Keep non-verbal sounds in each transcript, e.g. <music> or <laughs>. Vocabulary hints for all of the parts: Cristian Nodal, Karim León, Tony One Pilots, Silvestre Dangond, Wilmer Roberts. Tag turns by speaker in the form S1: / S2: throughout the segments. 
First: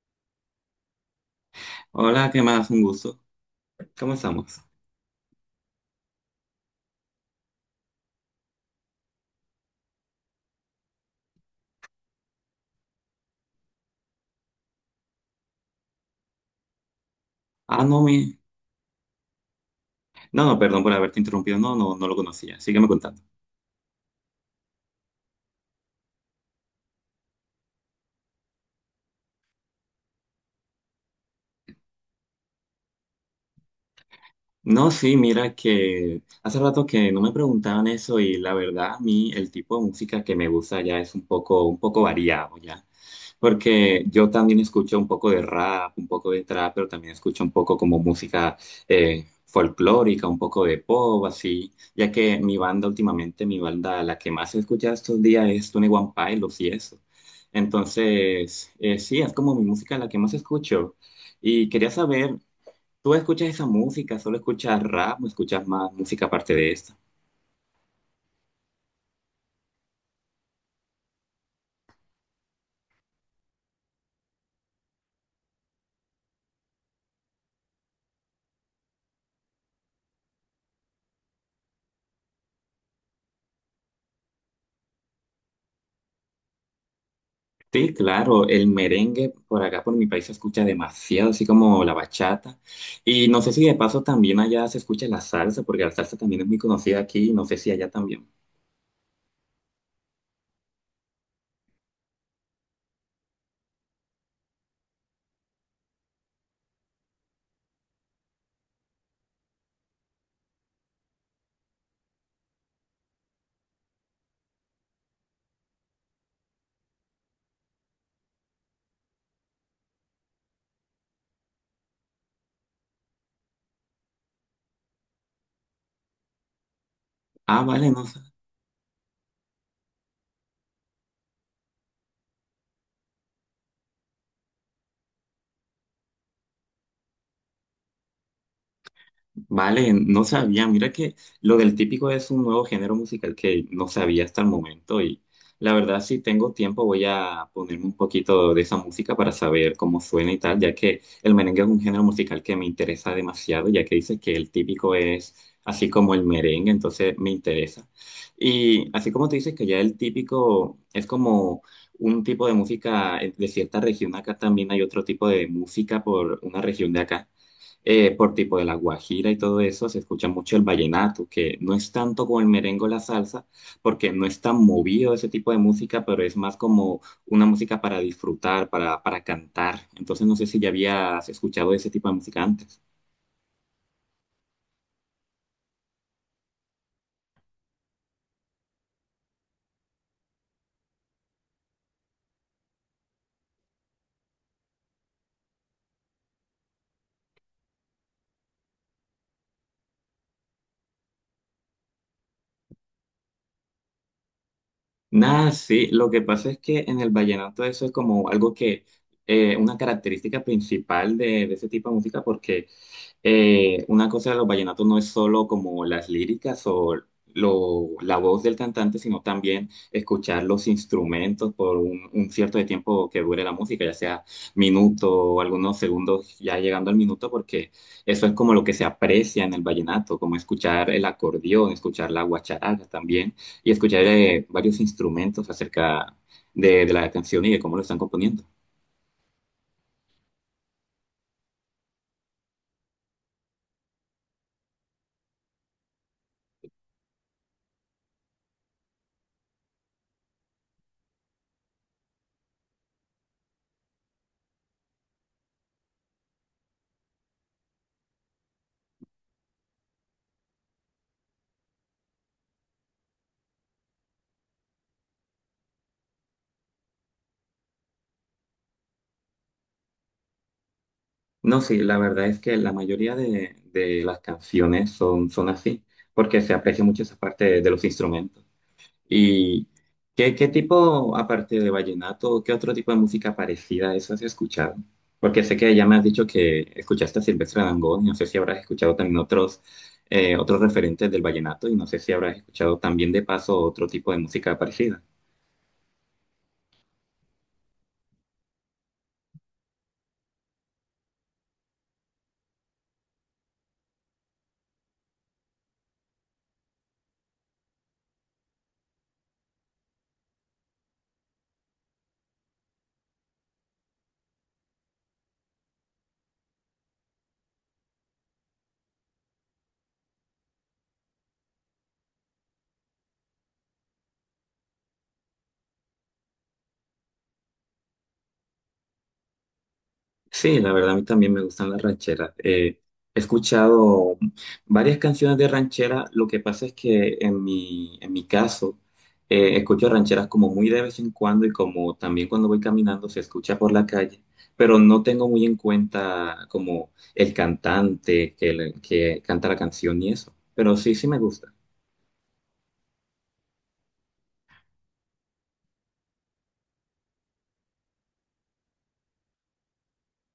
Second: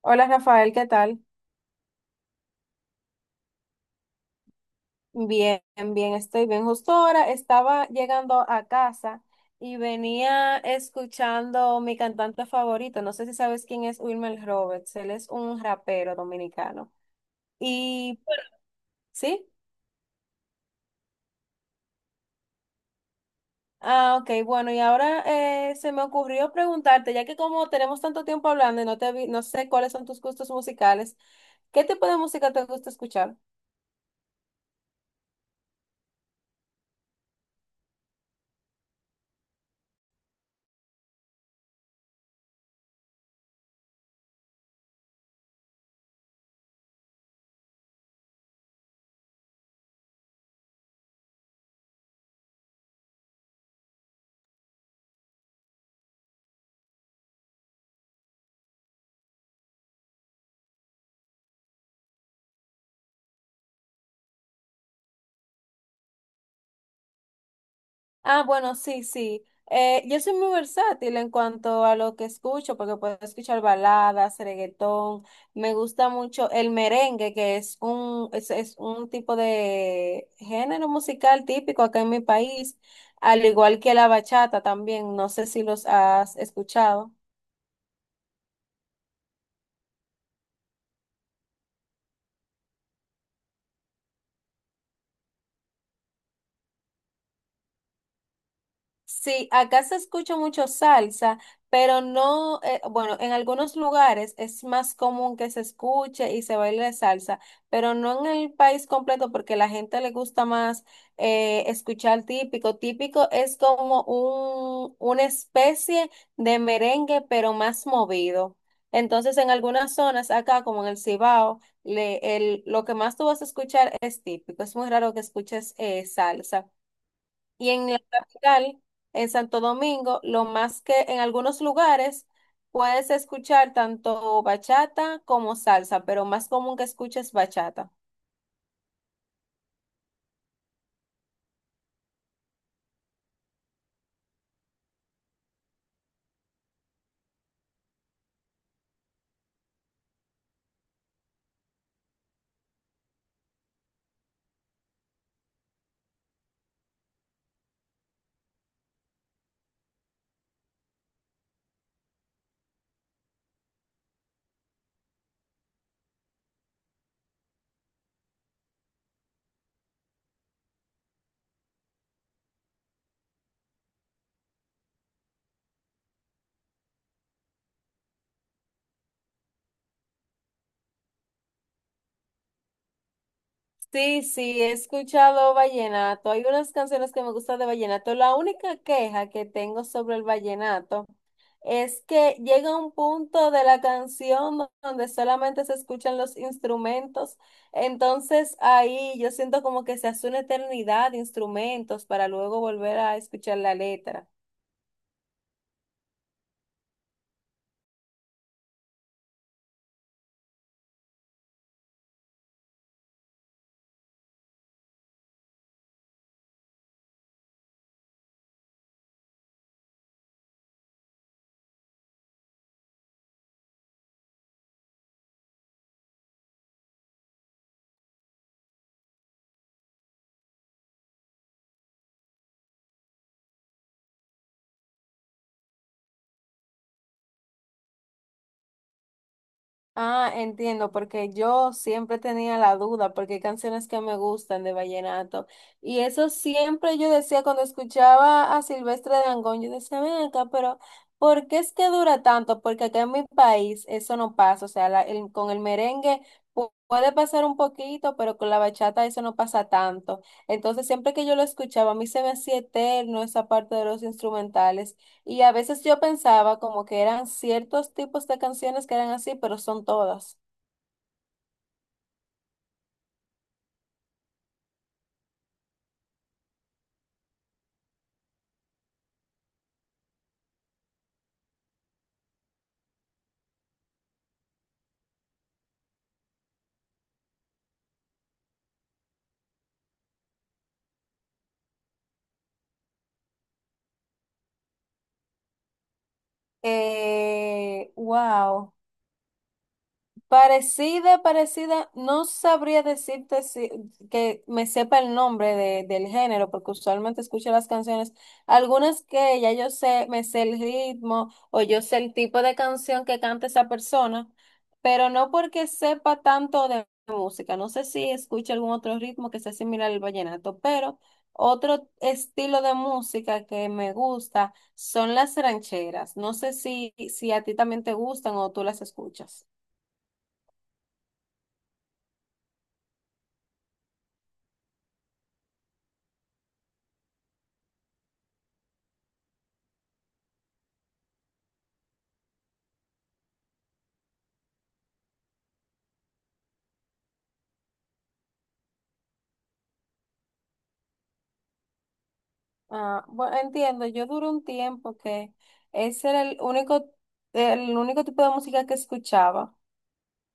S1: Hola Rafael, ¿qué tal?
S2: Hola, ¿qué más? Un gusto. ¿Cómo estamos?
S1: Bien, bien, estoy bien. Justo ahora estaba llegando a casa y venía escuchando mi cantante favorito. No sé si sabes quién es Wilmer Roberts. Él es un rapero dominicano.
S2: Ah, no,
S1: Y
S2: mi...
S1: sí,
S2: No, no, perdón por haberte interrumpido. No, no, no lo conocía. Sígueme contando.
S1: ah, ok, bueno, y ahora se me ocurrió preguntarte, ya que como tenemos tanto tiempo hablando y no sé cuáles son tus gustos musicales, ¿qué tipo de música te gusta escuchar?
S2: No, sí, mira que hace rato que no me preguntaban eso y la verdad a mí el tipo de música que me gusta ya es un poco variado ya, porque yo también escucho un poco de rap, un poco de trap, pero también escucho un poco como música folclórica, un poco de pop, así, ya que mi banda últimamente, mi banda, la que más he escuchado estos días es Tony One Pilots y eso. Entonces, sí, es como mi música la que más escucho. Y quería saber, tú escuchas esa música, ¿solo escuchas rap, o escuchas más música aparte de esta?
S1: Ah, bueno, sí, sí. Yo soy muy versátil en cuanto a lo que escucho, porque puedo escuchar baladas, reggaetón. Me gusta mucho el merengue, que es un tipo de género musical típico acá en mi país, al igual que la bachata también. No sé si los has escuchado.
S2: Sí, claro, el merengue por acá, por mi país, se escucha demasiado, así como la bachata. Y no sé si de paso también allá se escucha la salsa, porque la salsa también es muy conocida aquí, y no sé si allá también.
S1: Sí, acá se escucha mucho salsa, pero no, bueno, en algunos lugares es más común que se escuche y se baile salsa, pero no en el país completo porque la gente le gusta más escuchar típico. Típico es como una especie de merengue, pero más movido. Entonces, en algunas zonas acá, como en el Cibao, lo que más tú vas a escuchar es típico. Es muy raro que escuches salsa.
S2: Ah,
S1: Y
S2: vale,
S1: en la
S2: no.
S1: capital, en Santo Domingo, lo más que en algunos lugares puedes escuchar tanto bachata como salsa, pero más común que escuches bachata.
S2: Vale, no sabía. Mira que lo del típico es un nuevo género musical que no sabía hasta el momento y la verdad si tengo tiempo voy a ponerme un poquito de esa música para saber cómo suena y tal, ya que el merengue es un género musical que me interesa demasiado, ya que dice que el típico es así como el merengue, entonces me interesa. Y así como te dices que ya el típico es como un tipo de música de cierta región, acá también hay otro tipo de música por una región de acá por tipo de la guajira y todo eso, se escucha mucho el vallenato, que no es tanto como el merengue o la salsa, porque no es tan movido ese tipo de música, pero es más como una música para disfrutar, para cantar. Entonces no sé si ya habías escuchado ese tipo de música antes.
S1: Sí, sí, he escuchado vallenato. Hay unas canciones que me gustan de vallenato. La única queja que tengo sobre el vallenato es que llega un punto de la canción donde solamente se escuchan los instrumentos, entonces ahí yo siento como que se hace una eternidad de instrumentos para luego volver a escuchar la letra.
S2: Nada, sí, lo que pasa es que en el vallenato eso es como algo que, una característica principal de ese tipo de música, porque una cosa de los vallenatos no es solo como las líricas o la voz del cantante, sino también escuchar los instrumentos por un cierto de tiempo que dure la música, ya sea minuto o algunos segundos ya llegando al minuto, porque eso es como lo que se aprecia en el vallenato, como escuchar el acordeón, escuchar la guacharaca también y escucharé varios instrumentos acerca de la canción y de cómo lo están componiendo.
S1: Ah, entiendo, porque yo siempre tenía la duda, porque hay canciones que me gustan de vallenato. Y eso siempre yo decía cuando escuchaba a Silvestre Dangond, yo decía, ven acá, pero ¿por qué es que dura tanto? Porque acá en mi país eso no pasa. O sea, con el merengue puede pasar un poquito, pero con la bachata eso no pasa tanto. Entonces, siempre que yo lo escuchaba, a mí se me hacía eterno esa parte de los instrumentales. Y a veces yo pensaba como que eran ciertos tipos de canciones que eran así, pero son todas.
S2: No, sí, la verdad es que la mayoría de las canciones son, son así, porque se aprecia mucho esa parte de los instrumentos. ¿Y qué, qué tipo, aparte de vallenato, qué otro tipo de música parecida a eso has escuchado? Porque sé que ya me has dicho que escuchaste a Silvestre Dangond, y no sé si habrás escuchado también otros, otros referentes del vallenato, y no sé si habrás escuchado también de paso otro tipo de música parecida.
S1: Wow. Parecida, parecida, no sabría decirte si, que me sepa el nombre del género, porque usualmente escucho las canciones, algunas que ya yo sé, me sé el ritmo o yo sé el tipo de canción que canta esa persona, pero no porque sepa tanto de música. No sé si escucho algún otro ritmo que sea similar al vallenato, pero otro estilo de música que me gusta son las rancheras, no sé si, si a ti también te gustan o tú las escuchas.
S2: Sí, la verdad a mí también me gustan las rancheras. He escuchado varias canciones de ranchera. Lo que pasa es que en mi caso, escucho rancheras como muy de vez en cuando y como también cuando voy caminando se escucha por la calle, pero no tengo muy en cuenta como el cantante que, que canta la canción y eso. Pero sí, sí me gusta.
S1: Ah, bueno, entiendo, yo duré un tiempo que ese era el único tipo de música que escuchaba.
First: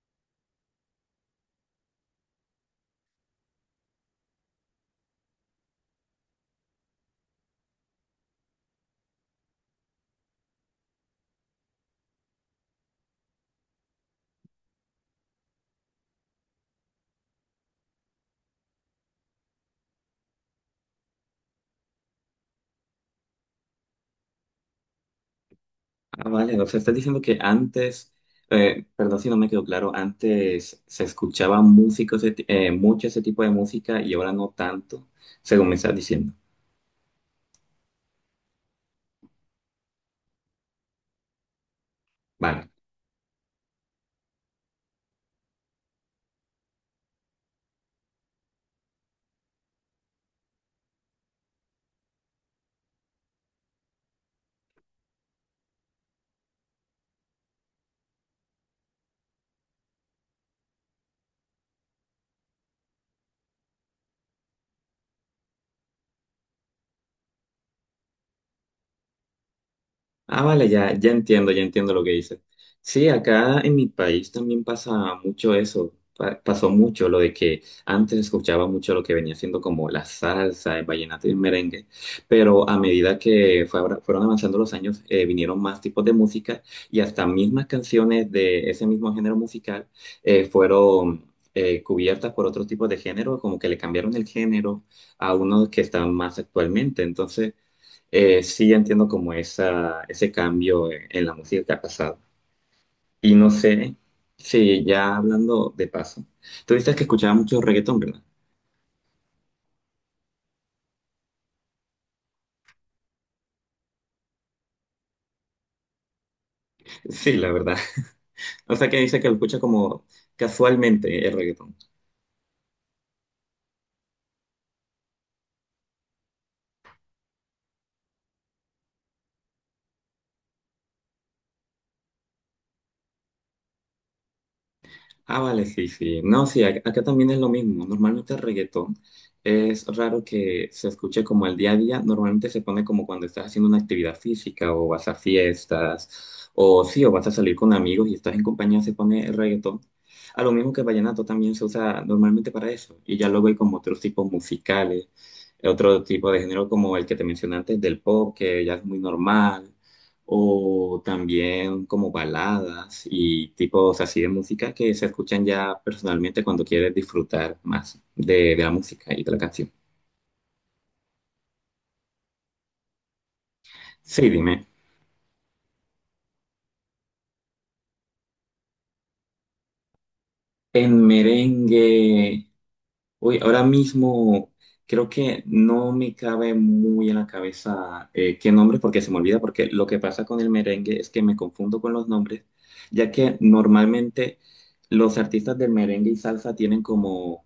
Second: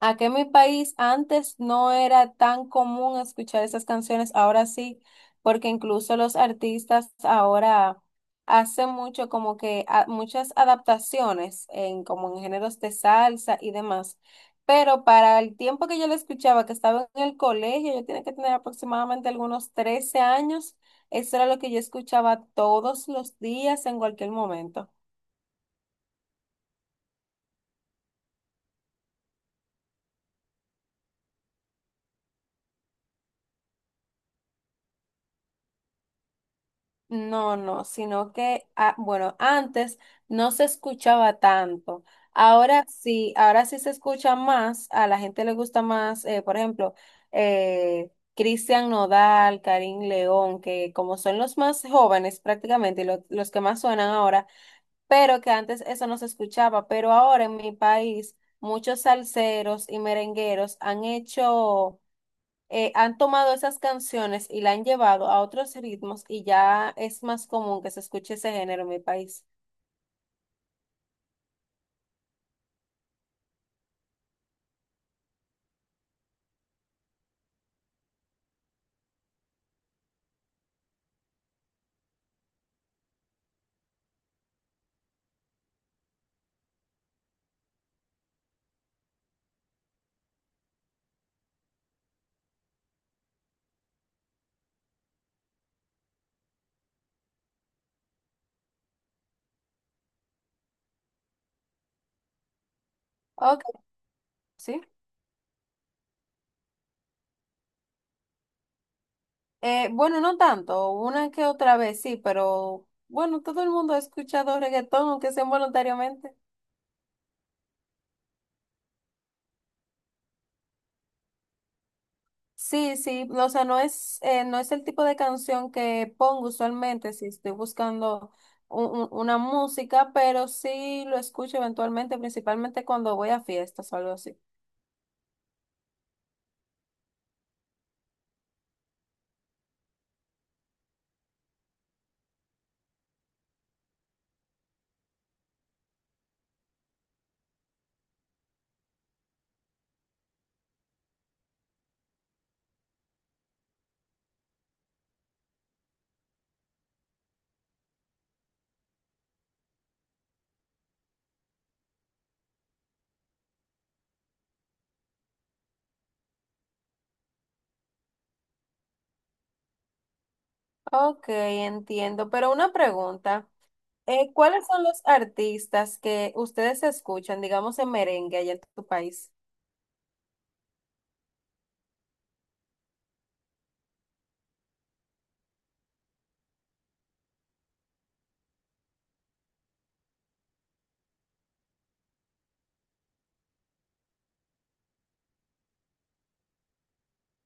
S1: Aquí en mi país antes no era tan común escuchar esas canciones, ahora sí, porque incluso los artistas ahora hacen mucho como que muchas adaptaciones en como en géneros de salsa y demás. Pero para el tiempo que yo la escuchaba, que estaba en el colegio, yo tenía que tener aproximadamente algunos 13 años, eso era lo que yo escuchaba todos los días en cualquier momento.
S2: Ah, vale, o sea, estás diciendo que antes, perdón si no me quedó claro, antes se escuchaba música, mucho ese tipo de música y ahora no tanto, según me estás diciendo.
S1: No, no, sino que, ah, bueno, antes no se escuchaba tanto.
S2: Vale.
S1: Ahora sí se escucha más, a la gente le gusta más, por ejemplo, Cristian Nodal, Karim León, que como son los más jóvenes prácticamente, y los que más suenan ahora, pero que antes eso no se escuchaba, pero ahora en mi país muchos salseros y merengueros han hecho han tomado esas canciones y la han llevado a otros ritmos y ya es más común que se escuche ese género en mi país.
S2: Ah, vale, ya, ya entiendo lo que dices. Sí, acá en mi país también pasa mucho eso. Pasó mucho lo de que antes escuchaba mucho lo que venía siendo como la salsa, el vallenato y el merengue, pero a medida que fueron avanzando los años, vinieron más tipos de música y hasta mismas canciones de ese mismo género musical fueron cubiertas por otros tipos de género, como que le cambiaron el género a unos que están más actualmente. Entonces... sí, entiendo como esa, ese cambio en la música que ha pasado. Y no
S1: Ok,
S2: sé
S1: sí.
S2: si ya hablando de paso, tú dices que escuchaba mucho reggaetón, ¿verdad?
S1: Bueno, no tanto, una que otra vez sí, pero bueno, todo el mundo ha escuchado reggaetón, aunque sea involuntariamente.
S2: Sí, la verdad. <laughs> O sea que dice que lo escucha como casualmente el reggaetón.
S1: Sí, sí, o sea, no es, no es el tipo de canción que pongo usualmente si estoy buscando una música, pero sí lo escucho eventualmente, principalmente cuando voy a fiestas o algo así.
S2: Ah, vale, sí, sí. No, sí, acá también es lo mismo. Normalmente el reggaetón es raro que se escuche como el día a día. Normalmente se pone como cuando estás haciendo una actividad física o vas a fiestas o sí, o vas a salir con amigos y estás en compañía, se pone el reggaetón. A lo mismo que el vallenato también se usa normalmente para eso. Y ya luego hay como otros tipos musicales, otro tipo de género como el que te mencioné antes del pop, que ya es muy normal o también como baladas y tipos así de música que se escuchan ya personalmente cuando quieres disfrutar más de la música y de la canción.
S1: Ok, entiendo, pero una pregunta.
S2: Sí, dime.
S1: ¿Cuáles son los artistas que ustedes escuchan, digamos, en merengue allá en tu país?
S2: En merengue, uy, ahora mismo creo que no me cabe muy en la cabeza qué nombre porque se me olvida, porque lo que pasa con el merengue es que me confundo con los nombres, ya que normalmente los artistas del merengue y salsa tienen como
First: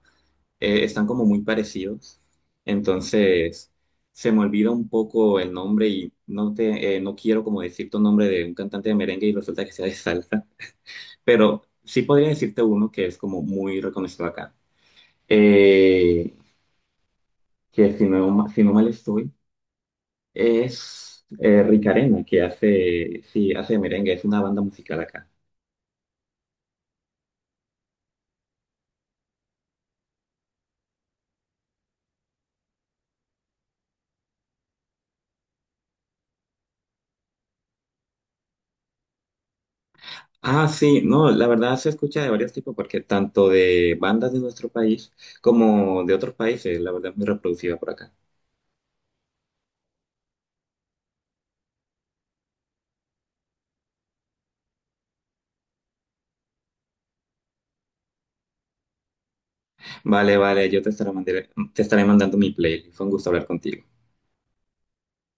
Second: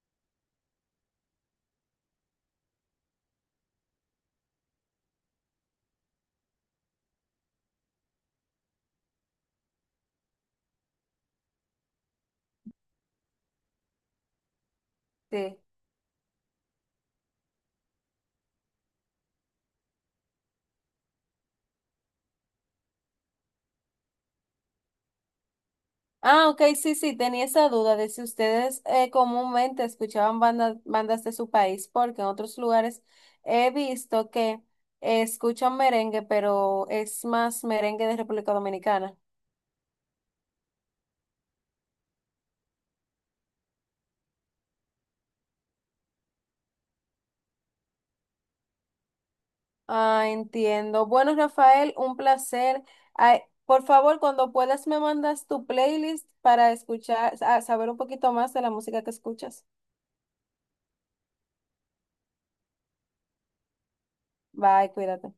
S2: están como muy parecidos. Entonces, se me olvida un poco el nombre y no te, no quiero como decirte un nombre de un cantante de merengue y resulta que sea de salsa, pero sí podría decirte uno que es como muy reconocido acá.
S1: Sí.
S2: Eh, que si no, si no mal estoy, es Rick que hace, sí, hace merengue, es una banda musical acá.
S1: Ah, ok, sí, sí, tenía esa duda de si ustedes comúnmente escuchaban bandas, bandas de su país, porque en otros lugares he visto que escuchan merengue, pero es más merengue de República Dominicana.
S2: Ah, sí, no, la verdad se escucha de varios tipos, porque tanto de bandas de nuestro país como de otros países, la verdad es muy reproducida por acá.
S1: Ah, entiendo. Bueno, Rafael, un placer. Ay, por favor, cuando puedas me mandas tu playlist para escuchar, a saber un poquito más de la música que escuchas.
S2: Vale, vale, yo te estaré, te estaré mandando mi playlist. Fue un gusto hablar contigo.
S1: Bye, cuídate.